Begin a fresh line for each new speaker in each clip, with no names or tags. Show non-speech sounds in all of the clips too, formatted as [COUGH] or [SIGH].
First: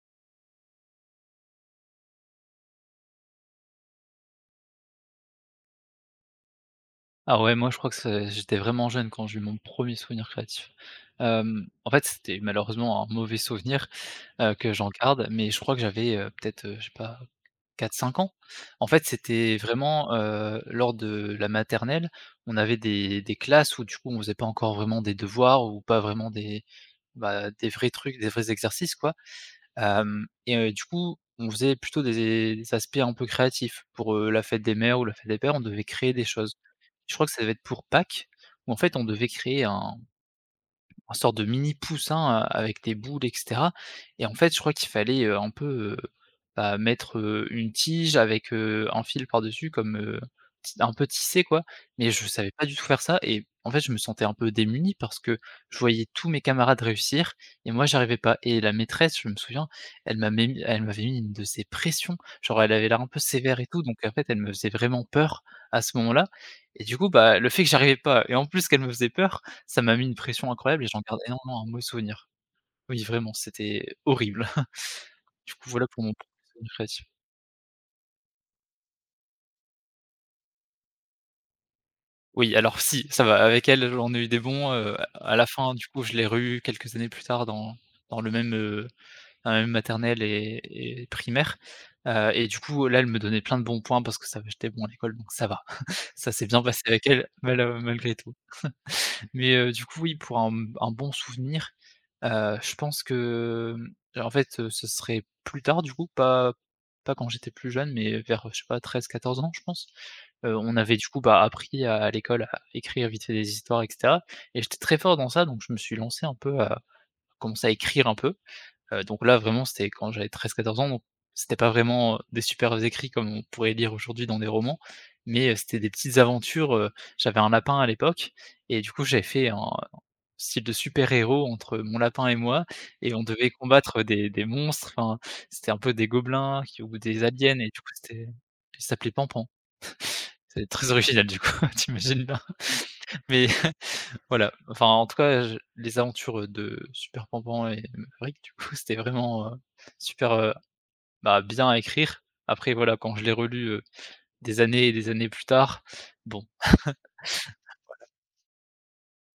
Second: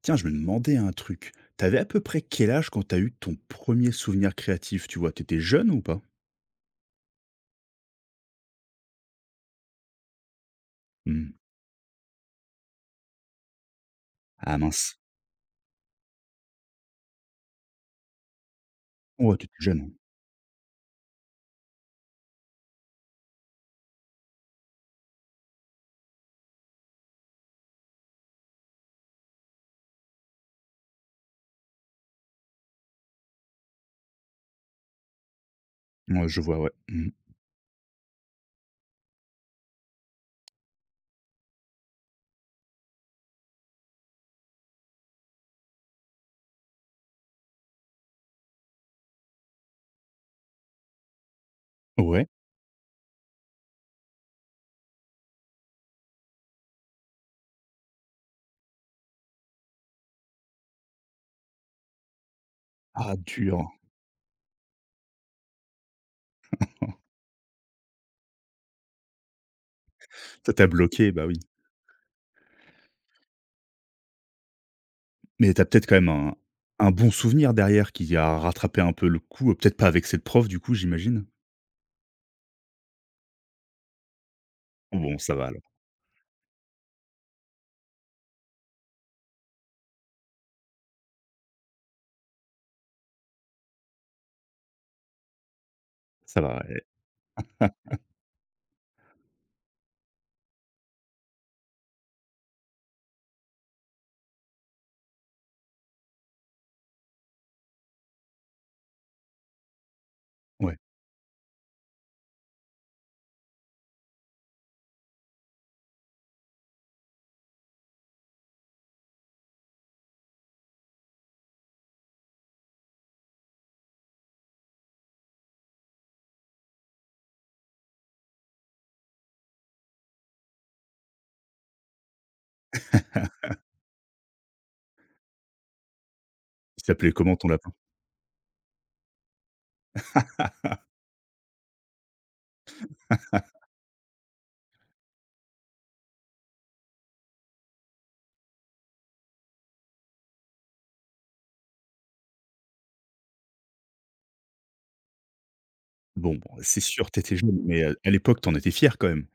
Tiens, je me demandais un truc. T'avais à peu près quel âge quand t'as eu ton premier souvenir créatif, tu vois? T'étais jeune ou pas?
Ah ouais, moi je crois que c'est j'étais vraiment jeune quand j'ai eu mon premier souvenir créatif.
Mmh.
En fait, c'était malheureusement un mauvais souvenir,
Ah
que j'en
mince.
garde, mais je crois que j'avais, peut-être, je sais pas quatre cinq ans. En fait,
Ouais, tu étais
c'était
jeune, hein.
vraiment, lors de la maternelle, on avait des classes où du coup, on faisait pas encore vraiment des devoirs ou pas vraiment des, bah, des vrais trucs, des vrais exercices quoi. Hem et Du coup, on faisait plutôt des aspects un peu créatifs. Pour, la fête des mères ou la fête des pères, on devait créer des
Ouais, je
choses.
vois, ouais. Mmh.
Je crois que ça devait être pour Pâques, où en fait on devait créer un sorte de mini poussin, avec des boules et cetera et en fait, je crois qu'il fallait, un peu, bah, mettre, une tige avec, un fil par-dessus comme, ti un peu tissé quoi, mais je
Ouais.
savais pas du tout faire ça et en fait, je me sentais un peu démuni parce que je voyais tous mes camarades réussir et moi, j'arrivais pas et la maîtresse, je me souviens, elle m'avait mis une de ces pressions, genre elle avait l'air un
Ah
peu sévère
dur.
et tout donc en fait, elle me faisait vraiment peur à ce moment-là et du coup,
[LAUGHS]
bah, le fait que j'arrivais pas et en plus qu'elle me faisait peur ça m'a mis une pression
Ça t'a
incroyable et j'en
bloqué,
garde
bah oui.
énormément un mauvais souvenir. Oui, vraiment, c'était horrible. [LAUGHS]
Mais
Du
t'as
coup,
peut-être
voilà
quand
pour
même
mon premier souvenir
un
créatif.
bon souvenir derrière qui a rattrapé un peu le coup, peut-être pas avec cette prof du coup, j'imagine?
Oui, alors si, ça va, avec elle, j'en ai eu des bons,
Bon, ça
à la
va
fin,
alors.
du coup, je l'ai re-eue quelques années plus tard dans dans le même, heu, dans la même maternelle et primaire, et du coup, là, elle me donnait plein de bons points parce que ça va j'étais bon à l'école, donc ça va. [LAUGHS] Ça
Ça
s'est bien
va,
passé
ouais.
avec elle, malgré tout. Mais du coup, oui, pour un un bon souvenir, je pense que, mmh, en fait, ce serait plus tard du coup, pas quand j'étais plus jeune, mais vers, je sais pas, treize, quatorze ans, je pense. On
Ouais.
avait du coup, bah, appris à l'école à écrire vite fait des histoires et cetera et j'étais très fort dans ça, donc je me suis lancé un peu à commencer à écrire un peu. Donc là, vraiment, c'était quand j'avais 13-14 ans, donc c'était pas vraiment, des superbes écrits comme on pourrait lire aujourd'hui dans des romans, mais c'était des petites aventures, j'avais un lapin à l'époque et du coup, j'avais fait un style de super-héros entre mon lapin et moi et on devait
[LAUGHS]
combattre des monstres, enfin, c'était un peu des gobelins qui
Il
ou
s'appelait
des
comment ton
aliens et
lapin?
du coup, c'était. Il s'appelait Panpan. C'est très original du coup, [LAUGHS] t'imagines imagines bien. Mais [LAUGHS] voilà, enfin, en tout cas, je les aventures de Super Panpan et Maverick, du coup, c'était vraiment, super, bah, bien à écrire. Après voilà, quand je l'ai relu, des années et des années plus tard,
Bon,
bon.
bon, c'est sûr, t'étais jeune, mais à l'époque, t'en étais fier quand même.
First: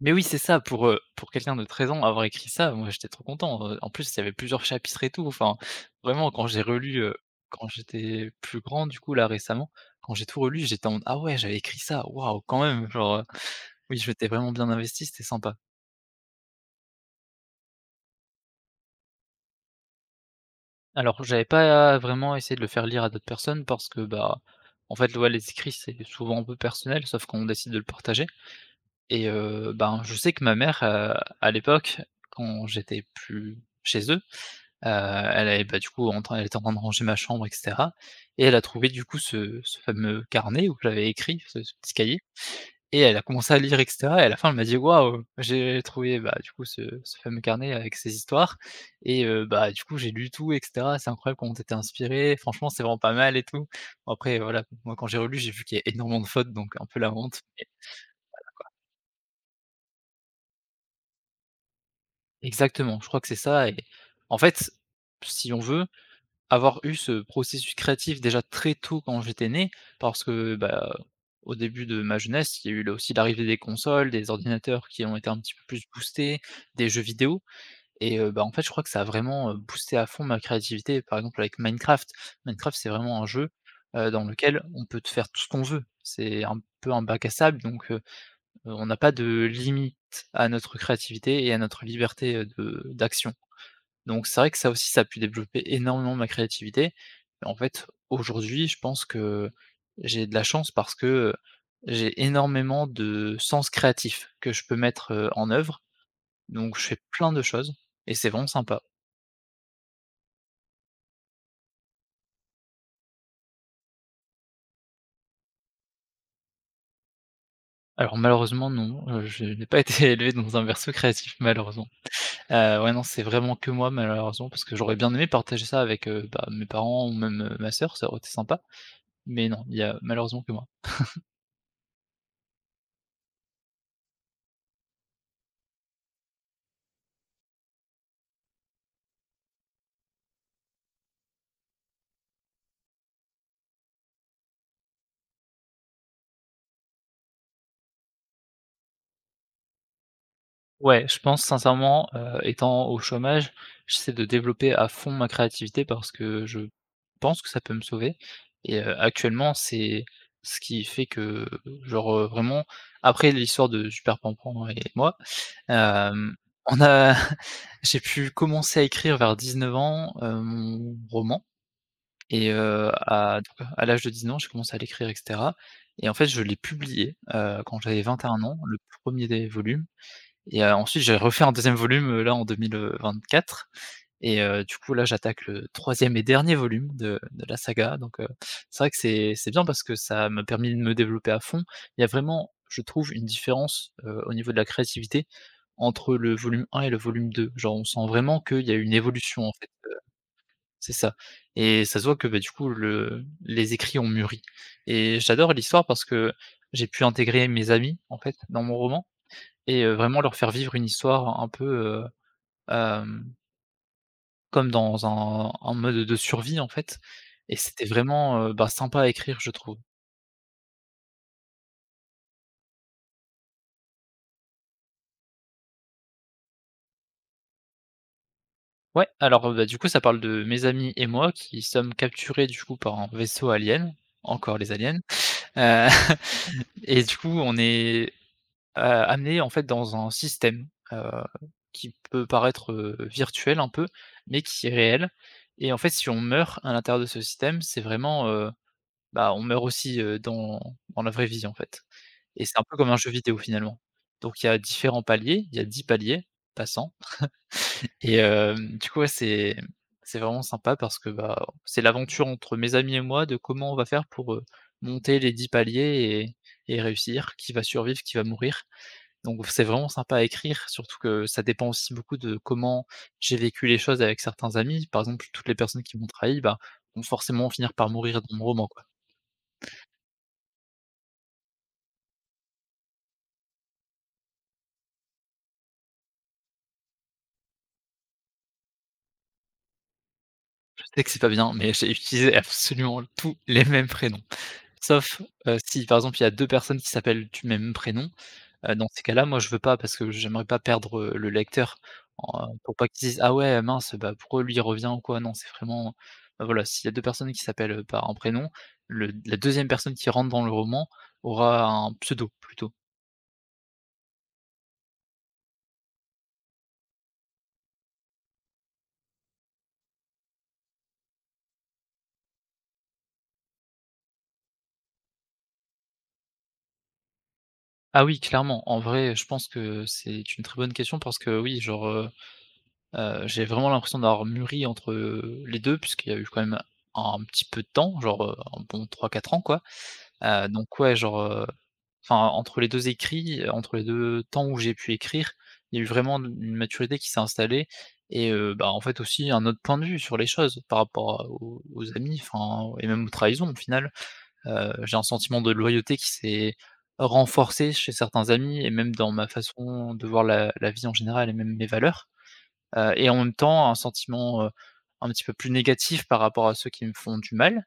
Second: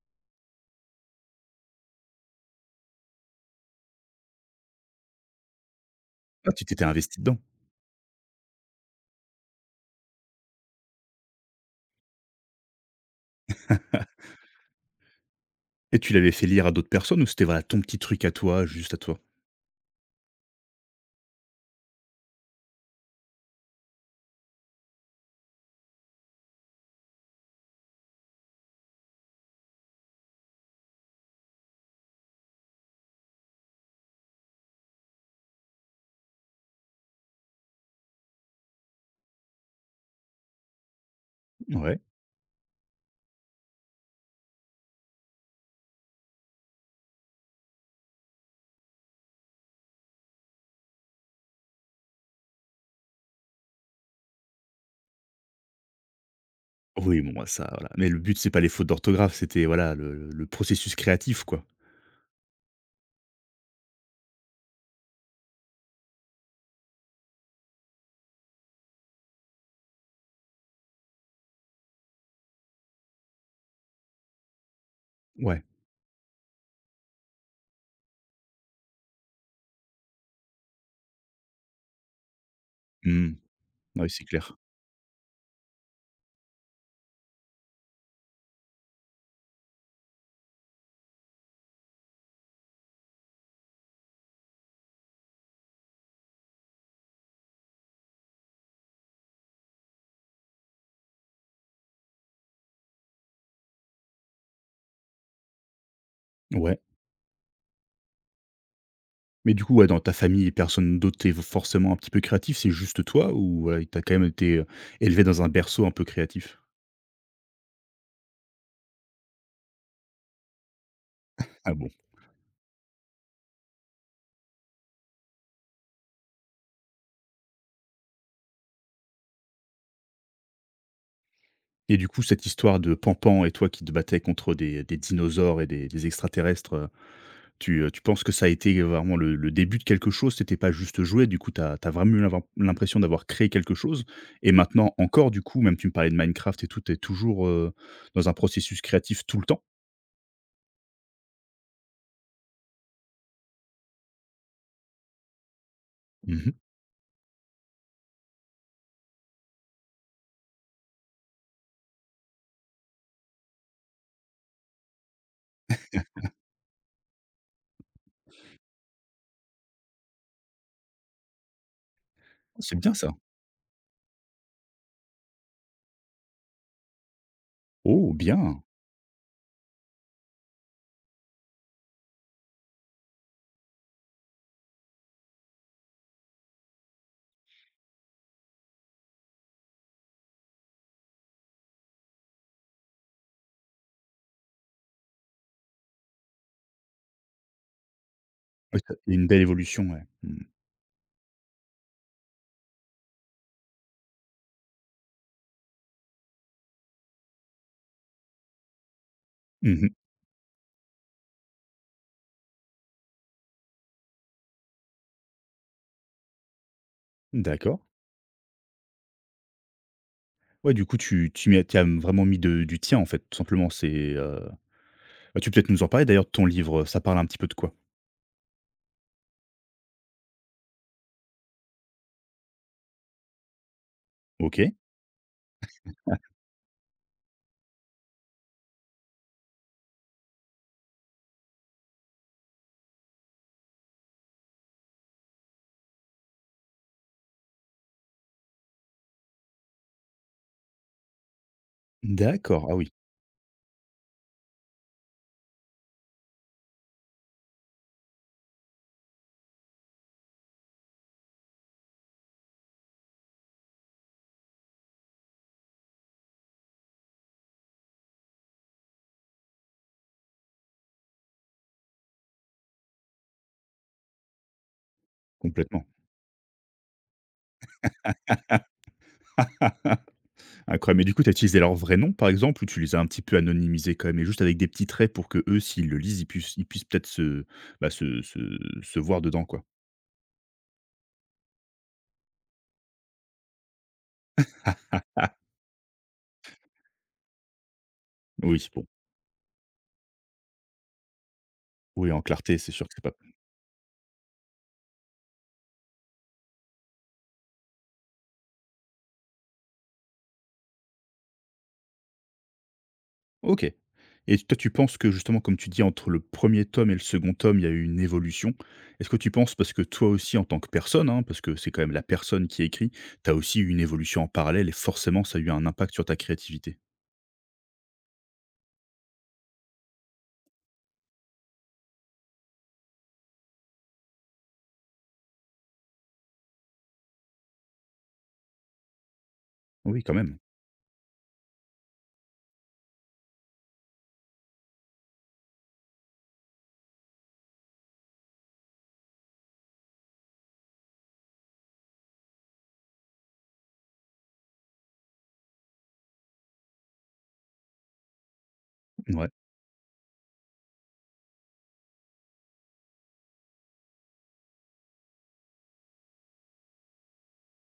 Mais oui, c'est ça, pour quelqu'un de 13 ans, avoir écrit ça, moi, j'étais trop content, en plus, il y avait plusieurs chapitres et tout, enfin, vraiment quand
Ah,
j'ai
tu t'étais
relu,
investi dedans
quand j'étais plus grand, du coup, là, récemment, quand j'ai tout relu, j'étais en mode: «Ah ouais, j'avais écrit ça, waouh, quand même!» genre, oui, je m'étais vraiment bien investi, c'était sympa.
et tu l'avais fait lire à d'autres personnes ou c'était, voilà, ton petit truc à toi, juste à toi?
Alors j'avais pas vraiment essayé de le faire lire à d'autres personnes parce que, bah, en fait, ouais, les écrits, c'est souvent un peu personnel, sauf qu'on décide de le partager. Et ben, je sais que ma mère, à l'époque, quand j'étais plus chez eux, elle avait, bah, du coup, en train elle était en train de ranger ma chambre et cetera et elle a trouvé, du coup, ce fameux carnet où j'avais écrit, ce petit
Ouais.
cahier et elle a commencé à lire et cetera et à la fin, elle m'a dit: «Waouh, j'ai trouvé, bah, du coup, ce fameux carnet avec ces histoires et bah, du coup, j'ai lu tout et cetera. C'est incroyable comment tu inspiré. Franchement, c'est vraiment pas mal et tout». Bon, après, voilà, moi, quand j'ai relu, j'ai vu qu'il y a énormément de fautes, donc un peu la
Oui, bon,
honte.
bah, ça, voilà, mais le but, c'est pas les fautes d'orthographe, c'était, voilà, le processus créatif, quoi.
Exactement, je crois que c'est ça et en fait, si on veut, avoir eu ce processus créatif déjà très tôt quand j'étais né, parce que, bah, au début de ma jeunesse, il y a eu là aussi l'arrivée des consoles, des ordinateurs qui ont été un petit peu
Ouais.
plus boostés, des jeux vidéo et bah, en fait, je crois que ça a vraiment, boosté à fond ma créativité. Par exemple avec Minecraft. Minecraft, c'est vraiment un
Mmh.
jeu,
Oui,
dans
c'est clair.
lequel on peut te faire tout ce qu'on veut. C'est un peu un bac à sable donc on n'a pas de limite à notre créativité et à notre liberté, de d'action. Donc c'est vrai que ça aussi, ça a pu développer énormément ma créativité. En fait, aujourd'hui, je pense que j'ai de la chance parce que, j'ai énormément de sens créatif que je peux mettre, en œuvre. Donc
Ouais,
je fais plein de choses et c'est vraiment sympa.
mais du coup, ouais, dans ta famille, personne d'autre est forcément un petit peu créatif, c'est juste toi ou, tu quand même été, élevé dans un berceau un peu créatif?
Alors malheureusement non, je n'ai pas [LAUGHS] été élevé dans un berceau créatif
Ah
malheureusement.
bon.
Ouais non, c'est vraiment que moi malheureusement parce que j'aurais bien aimé partager ça avec, bah, mes parents ou même, ma sœur, ça aurait été sympa. Mais non, il y a malheureusement que moi.
Et du coup, cette histoire de pan et toi qui te battais contre des dinosaures et des extraterrestres, tu penses que ça a été vraiment le début de quelque chose? C'était pas juste jouer, du coup, tu as vraiment eu l'impression d'avoir créé quelque chose et maintenant encore, du coup, même tu me parlais de Minecraft et tout, tu es toujours, dans un processus créatif tout le temps?
Ouais, je pense sincèrement, étant au chômage, j'essaie de développer à fond ma créativité parce que
Mmh.
je pense que ça peut me sauver et actuellement, c'est ce qui fait que, genre, vraiment après l'histoire de Super Pampan et moi, hem, on a [LAUGHS] j'ai pu commencer à écrire vers 19 ans, mon roman et
C'est bien ça.
à donc à l'âge de 19 ans, j'ai commencé à l'écrire et cetera et en fait, je l'ai publié, quand j'avais
Oh
21 ans,
bien!
le premier er des volumes et ensuite j'ai refait un deuxième volume, là en 2024 et du coup là j'attaque le troisième et dernier volume de la saga donc c'est vrai que c'est bien parce que ça m'a permis de me développer à fond. Il y a vraiment, je trouve, une différence, au niveau de la créativité entre le volume 1 et le volume 2. Genre on sent vraiment qu'il y a
Ouais, tu
une
une belle
évolution en fait,
évolution, ouais. Mmh.
c'est ça et ça se voit que, bah, du coup le les écrits ont mûri et j'adore l'histoire parce que j'ai pu intégrer mes amis en fait dans mon roman et
Mmh.
vraiment leur faire vivre une histoire un peu, hem, comme dans un mode de survie, en fait et
D'accord.
c'était vraiment, bah, sympa à écrire, je trouve.
Ouais, du coup, tu tu y as tu as vraiment mis de du tien, en fait, tout simplement. C'est, bah, tu peux peut-être nous en parler d'ailleurs de ton livre, ça parle un petit peu de quoi?
Ouais, alors, bah, du coup, ça parle de mes amis et moi qui sommes capturés, du coup, par un vaisseau alien, encore les
OK,
aliens, heu [LAUGHS] et du coup, on est, amenés, en fait, dans un système, heu, qui peut paraître, virtuel un peu, mais qui est réel et en fait, si on meurt à l'intérieur de ce système, c'est vraiment, bah, on meurt aussi, dans dans la vraie vie, en fait et c'est un
d'accord. Ah
peu comme
oui,
un jeu vidéo, finalement. Donc il y a différents paliers, il y a 10 paliers passants et du coup, ouais, c'est vraiment sympa parce que, bah, c'est l'aventure entre mes amis et moi de comment on va faire pour, monter les 10 paliers et réussir, qui va survivre, qui va mourir. Donc c'est vraiment sympa à écrire, surtout que ça dépend aussi beaucoup de comment j'ai vécu les choses avec certains amis. Par exemple, toutes les personnes
complètement.
qui m'ont trahi, bah, vont forcément finir par mourir dans mon roman, quoi.
[LAUGHS] Incroyable. Mais du coup, tu as utilisé leur vrai nom, par exemple, ou tu les as un petit peu anonymisés quand même, et juste avec des petits traits pour que eux, s'ils le lisent, ils puissent peut-être se, bah, se, se, se voir dedans, quoi.
C'est que c'est pas bien, mais j'ai utilisé absolument tous les mêmes prénoms. Sauf, si par exemple il y a 2 personnes qui s'appellent du même prénom,
Oui, bon.
dans ces cas-là, moi je veux pas parce que j'aimerais pas perdre, le lecteur
Oui, en
en
clarté, c'est
pour
sûr
pas
que c'est
qu'il
pas.
se dise: «Ah ouais, mince, bah, pourquoi lui il revient ou quoi?» non, c'est vraiment bah, voilà, s'il y a 2 personnes qui s'appellent, par un prénom, le la deuxième personne qui rentre dans le roman aura un pseudo plutôt.
OK. Et toi, tu penses que justement, comme tu dis, entre le premier tome et le second tome, il y a eu une évolution. Est-ce que tu penses, parce que toi aussi, en tant que personne, hein, parce que c'est quand même la personne qui écrit, tu as aussi eu une évolution en parallèle et forcément, ça a eu un impact sur ta créativité.
Ah oui, clairement, en vrai, je pense que c'est une très bonne question parce que oui, genre, j'ai vraiment l'impression d'avoir mûri entre, les 2, puisqu'il y a eu quand même un petit peu de temps, genre, un bon 3-4 ans quoi.
Oui, quand même.
Donc ouais, genre, enfin entre les 2 écrits, entre les 2 temps où j'ai pu écrire, il y a eu vraiment une maturité qui s'est installée et bah, en fait aussi un autre point de vue sur les choses par rapport à aux amis, enfin et même aux trahisons au final. J'ai un sentiment de loyauté qui s'est renforcé chez certains amis et même dans ma
Ouais.
façon de voir la vie en général et même mes valeurs. Et en même temps, un sentiment, un petit peu plus négatif par rapport à ceux qui me font du mal,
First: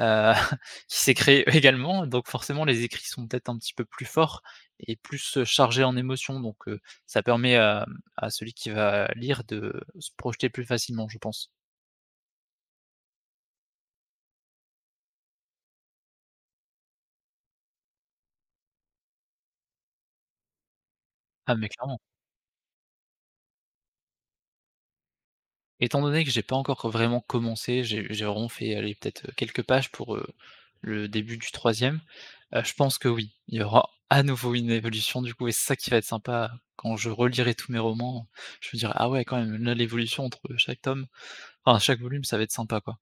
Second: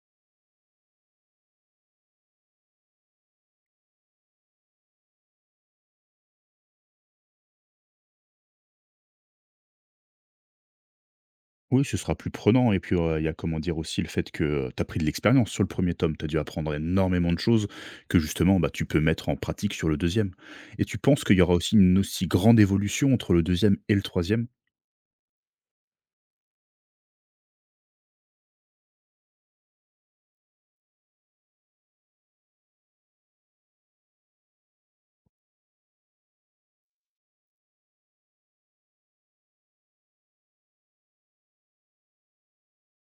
heu, [LAUGHS] qui s'est créé [LAUGHS] également. Donc forcément, les écrits sont peut-être un petit peu plus forts et plus, chargés en émotions. Donc, ça permet à, mmh, à celui qui va lire de se projeter plus facilement, je pense.
Oui, ce sera plus prenant et puis, il y a comment dire aussi le fait que, tu as pris de l'expérience sur le premier tome. Tu as dû apprendre énormément de choses que justement, bah, tu peux mettre en pratique sur le deuxième. Et tu penses qu'il y
Ah
aura
mais
aussi une
clairement.
aussi grande évolution entre le deuxième et le troisième?
Étant donné que j'ai pas encore vraiment commencé, j'ai vraiment fait, aller peut-être, quelques pages pour, le début du troisième. E Je pense que oui, il y aura à nouveau une évolution du coup et c'est ça qui va être sympa quand je relirai tous mes romans, je me dirai: «Ah ouais quand même, là l'évolution entre chaque tome, enfin chaque volume, ça va être sympa quoi».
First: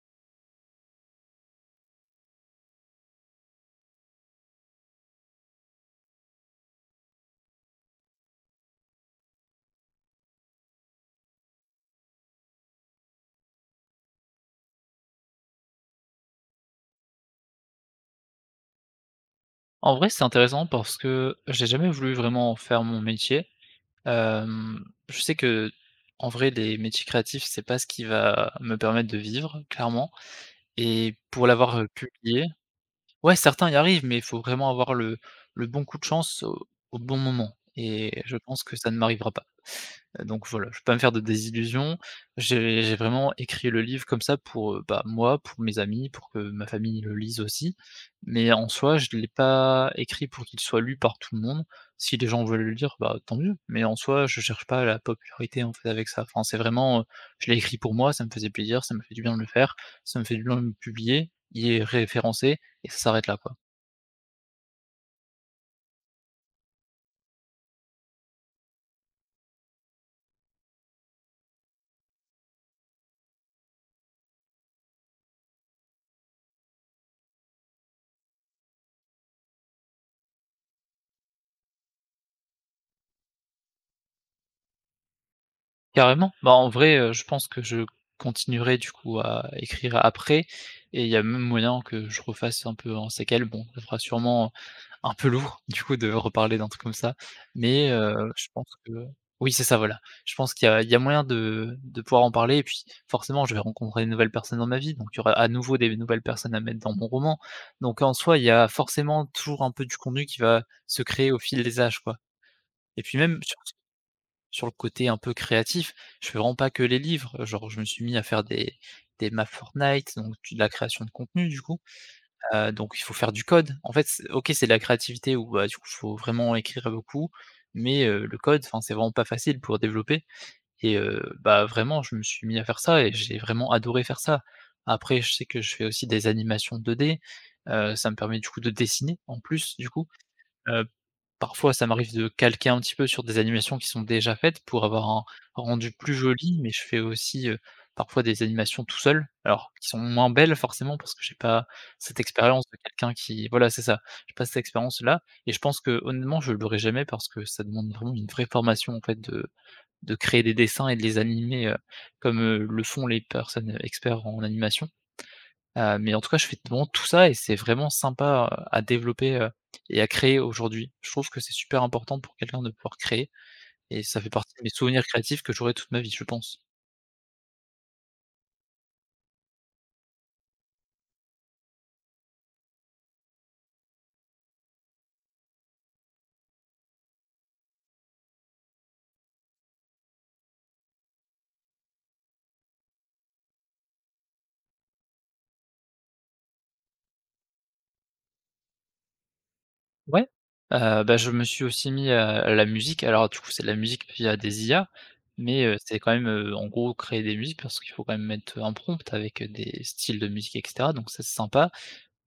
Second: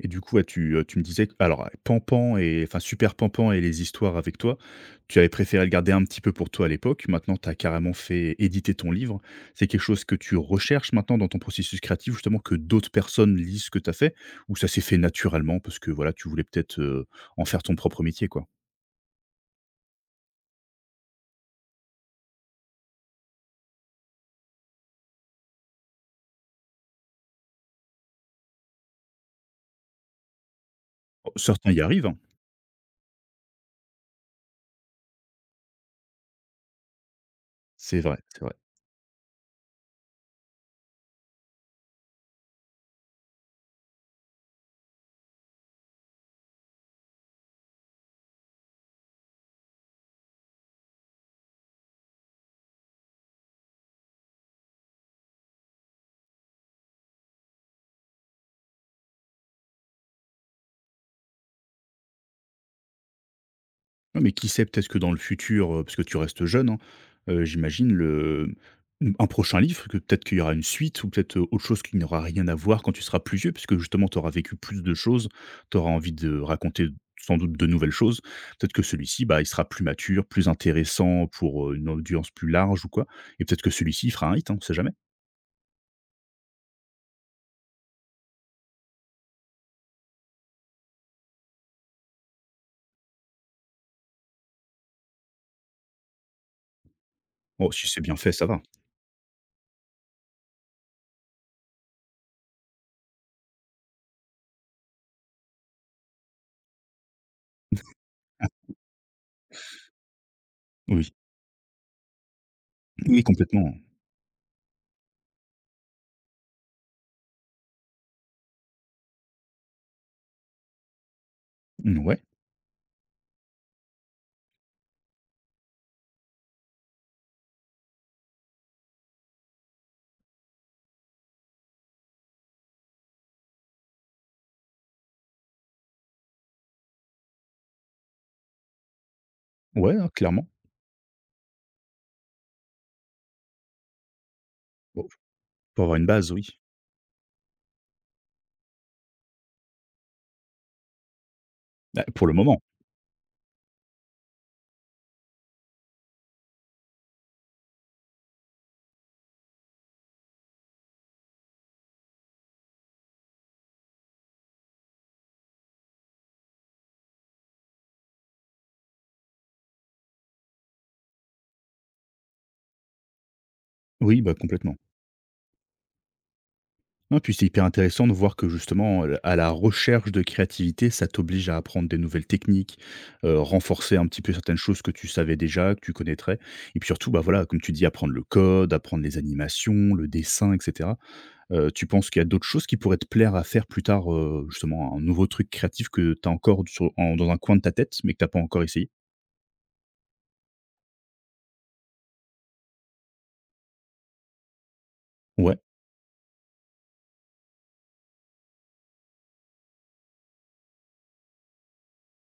Et du coup, ouais, tu me disais q alors Pan et enfin, Super pampan et les histoires avec toi, tu avais préféré le garder un petit peu pour toi à l'époque. Maintenant, tu as carrément fait éditer ton livre. C'est quelque chose que tu recherches maintenant dans ton processus créatif, justement, que d'autres personnes lisent ce que tu as fait? Ou ça s'est fait naturellement parce que, voilà, tu voulais peut-être, en faire ton propre métier, quoi?
En vrai, c'est intéressant parce que j'ai jamais voulu vraiment en faire mon métier, hem, je sais que en vrai les métiers créatifs, c'est pas ce qui va me permettre de vivre, clairement et
Oh,
pour
certains
l'avoir,
y arrivent, hein.
publié. Ouais, certains y arrivent, mais il faut vraiment avoir le bon coup de chance au au bon moment
C'est vrai,
et je
c'est vrai.
pense que ça ne m'arrivera pas. Donc voilà, je peux pas me faire de désillusions. J'ai vraiment écrit le livre comme ça pour, bah, moi, pour mes amis, pour que ma famille le lise aussi. Mais en soi, je ne l'ai pas écrit pour qu'il soit lu par tout le monde. Si les gens veulent le lire, bah, tant mieux, mais en soi, je cherche pas la popularité, en fait, avec ça. Enfin, c'est vraiment, je l'ai écrit pour moi, ça me faisait plaisir, ça me fait du bien de le faire, ça me fait du bien de le publier, il est référencé et ça s'arrête là, quoi.
Non, mais qui sait, peut-être que dans le futur, parce que tu restes jeune, hein, j'imagine le mmh, un prochain livre, que peut-être qu'il y aura une suite ou peut-être, autre chose qui n'aura rien à voir quand tu seras plus vieux, puisque justement tu auras vécu plus de choses, tu auras envie de raconter sans doute de nouvelles choses. Peut-être que celui-ci, bah, il sera plus mature, plus intéressant pour, une audience plus large ou quoi et peut-être que celui-ci, il fera un hit, hein, on sait jamais.
Carrément. Bah, en vrai, je pense que je continuerai du coup à écrire après et il y a même moyen que je refasse un peu en séquelles. Bon, ça fera sûrement un peu lourd [LAUGHS] du coup de reparler d'un truc comme ça,
Oh, si
mais
c'est bien fait, ça
je
va.
pense que oui, c'est ça, voilà. Je pense qu'il y a moyen de pouvoir en parler et puis forcément, je vais rencontrer de nouvelles personnes dans ma vie, donc il y aura à nouveau des nouvelles personnes à mettre dans mon roman. Donc en soi, il y a forcément toujours un peu du contenu qui va se
Oui,
créer au fil des âges, quoi. Et puis
oui,
même
complètement.
sur le côté un peu créatif, je fais vraiment pas que les livres, genre je me suis mis à faire des maps Fortnite, donc de la création de contenu du coup,
Mmh, ouais,
donc il faut faire du code. En fait, c'est OK, c'est de la créativité où, bah, du coup, faut vraiment écrire beaucoup, mais le code, enfin, c'est vraiment pas facile pour développer et bah, vraiment je me suis mis à faire ça et j'ai vraiment adoré faire ça. Après je sais que je fais aussi des animations 2D, ça me permet du coup de dessiner en plus du
ouais,
coup,
hein, clairement.
heu Parfois, ça m'arrive de calquer un petit peu sur des animations qui sont déjà faites pour
Bon,
avoir un
pour
rendu
avoir une
plus
base, oui.
joli, mais je fais aussi, parfois des animations tout seul, alors qui sont moins belles forcément parce que j'ai pas
Bah,
cette
pour le moment.
expérience de quelqu'un qui voilà, c'est ça, j'ai pas cette expérience-là et je pense que honnêtement, je l'aurai jamais parce que ça demande vraiment une vraie formation en fait de créer des dessins et de les animer, comme, le font les personnes, experts en animation. Mais en tout cas, je fais vraiment tout ça et c'est vraiment sympa, à développer, et à créer aujourd'hui. Je trouve que c'est super important pour quelqu'un de pouvoir créer et ça
Oui,
fait
bah,
partie de mes
complètement.
souvenirs créatifs que j'aurai toute ma vie, je pense.
Non, puis c'est hyper intéressant de voir que justement, à la recherche de créativité, ça t'oblige à apprendre des nouvelles techniques, renforcer un petit peu certaines choses que tu savais déjà, que tu connaîtrais et puis surtout, bah, voilà, comme tu dis, apprendre le code, apprendre les animations, le dessin et cetera. Tu penses qu'il y a d'autres choses qui pourraient te plaire à faire plus tard, justement un nouveau truc créatif que tu as encore sur en dans un coin de ta tête, mais que tu pas encore essayé?
Ouais, bah, je me suis aussi mis à la musique. Alors du coup, c'est de la musique via des IA,
Ouais.
mais c'est quand même, en gros, créer des musiques parce qu'il faut quand même mettre un prompt avec des styles de musique et cetera, donc ça, c'est sympa.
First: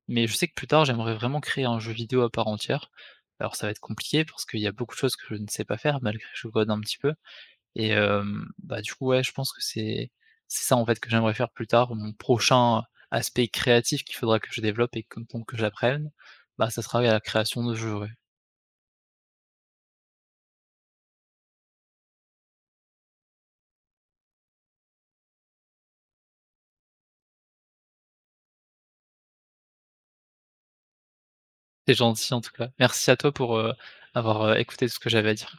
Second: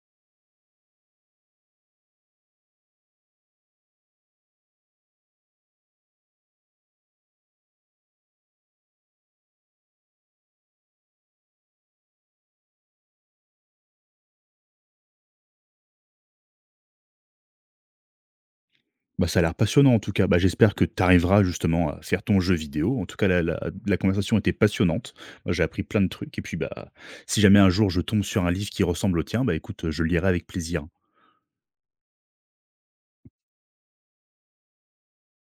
Mais je sais que plus tard, j'aimerais vraiment créer un jeu vidéo à part entière. Alors ça va être compliqué parce qu'il y a beaucoup de choses que je ne sais pas faire malgré que je code un petit peu. Et bah, du coup, ouais, je pense que c'est ça, en fait, que j'aimerais faire plus tard. Mon prochain aspect créatif qu'il faudra que je développe et que donc que j'apprenne, bah, ça sera, ouais, la création de jeux, ouais.
Bah, ça a l'air passionnant en tout cas. Bah, j'espère que tu arriveras justement à faire ton jeu vidéo. En tout cas, la conversation était passionnante. Moi, j'ai appris plein de trucs. Et puis, bah, si jamais un jour je tombe sur un livre qui ressemble au tien, bah, écoute, je le lirai avec plaisir.
C'est gentil, en tout cas. Merci à toi pour, avoir, écouté tout ce que j'avais à dire.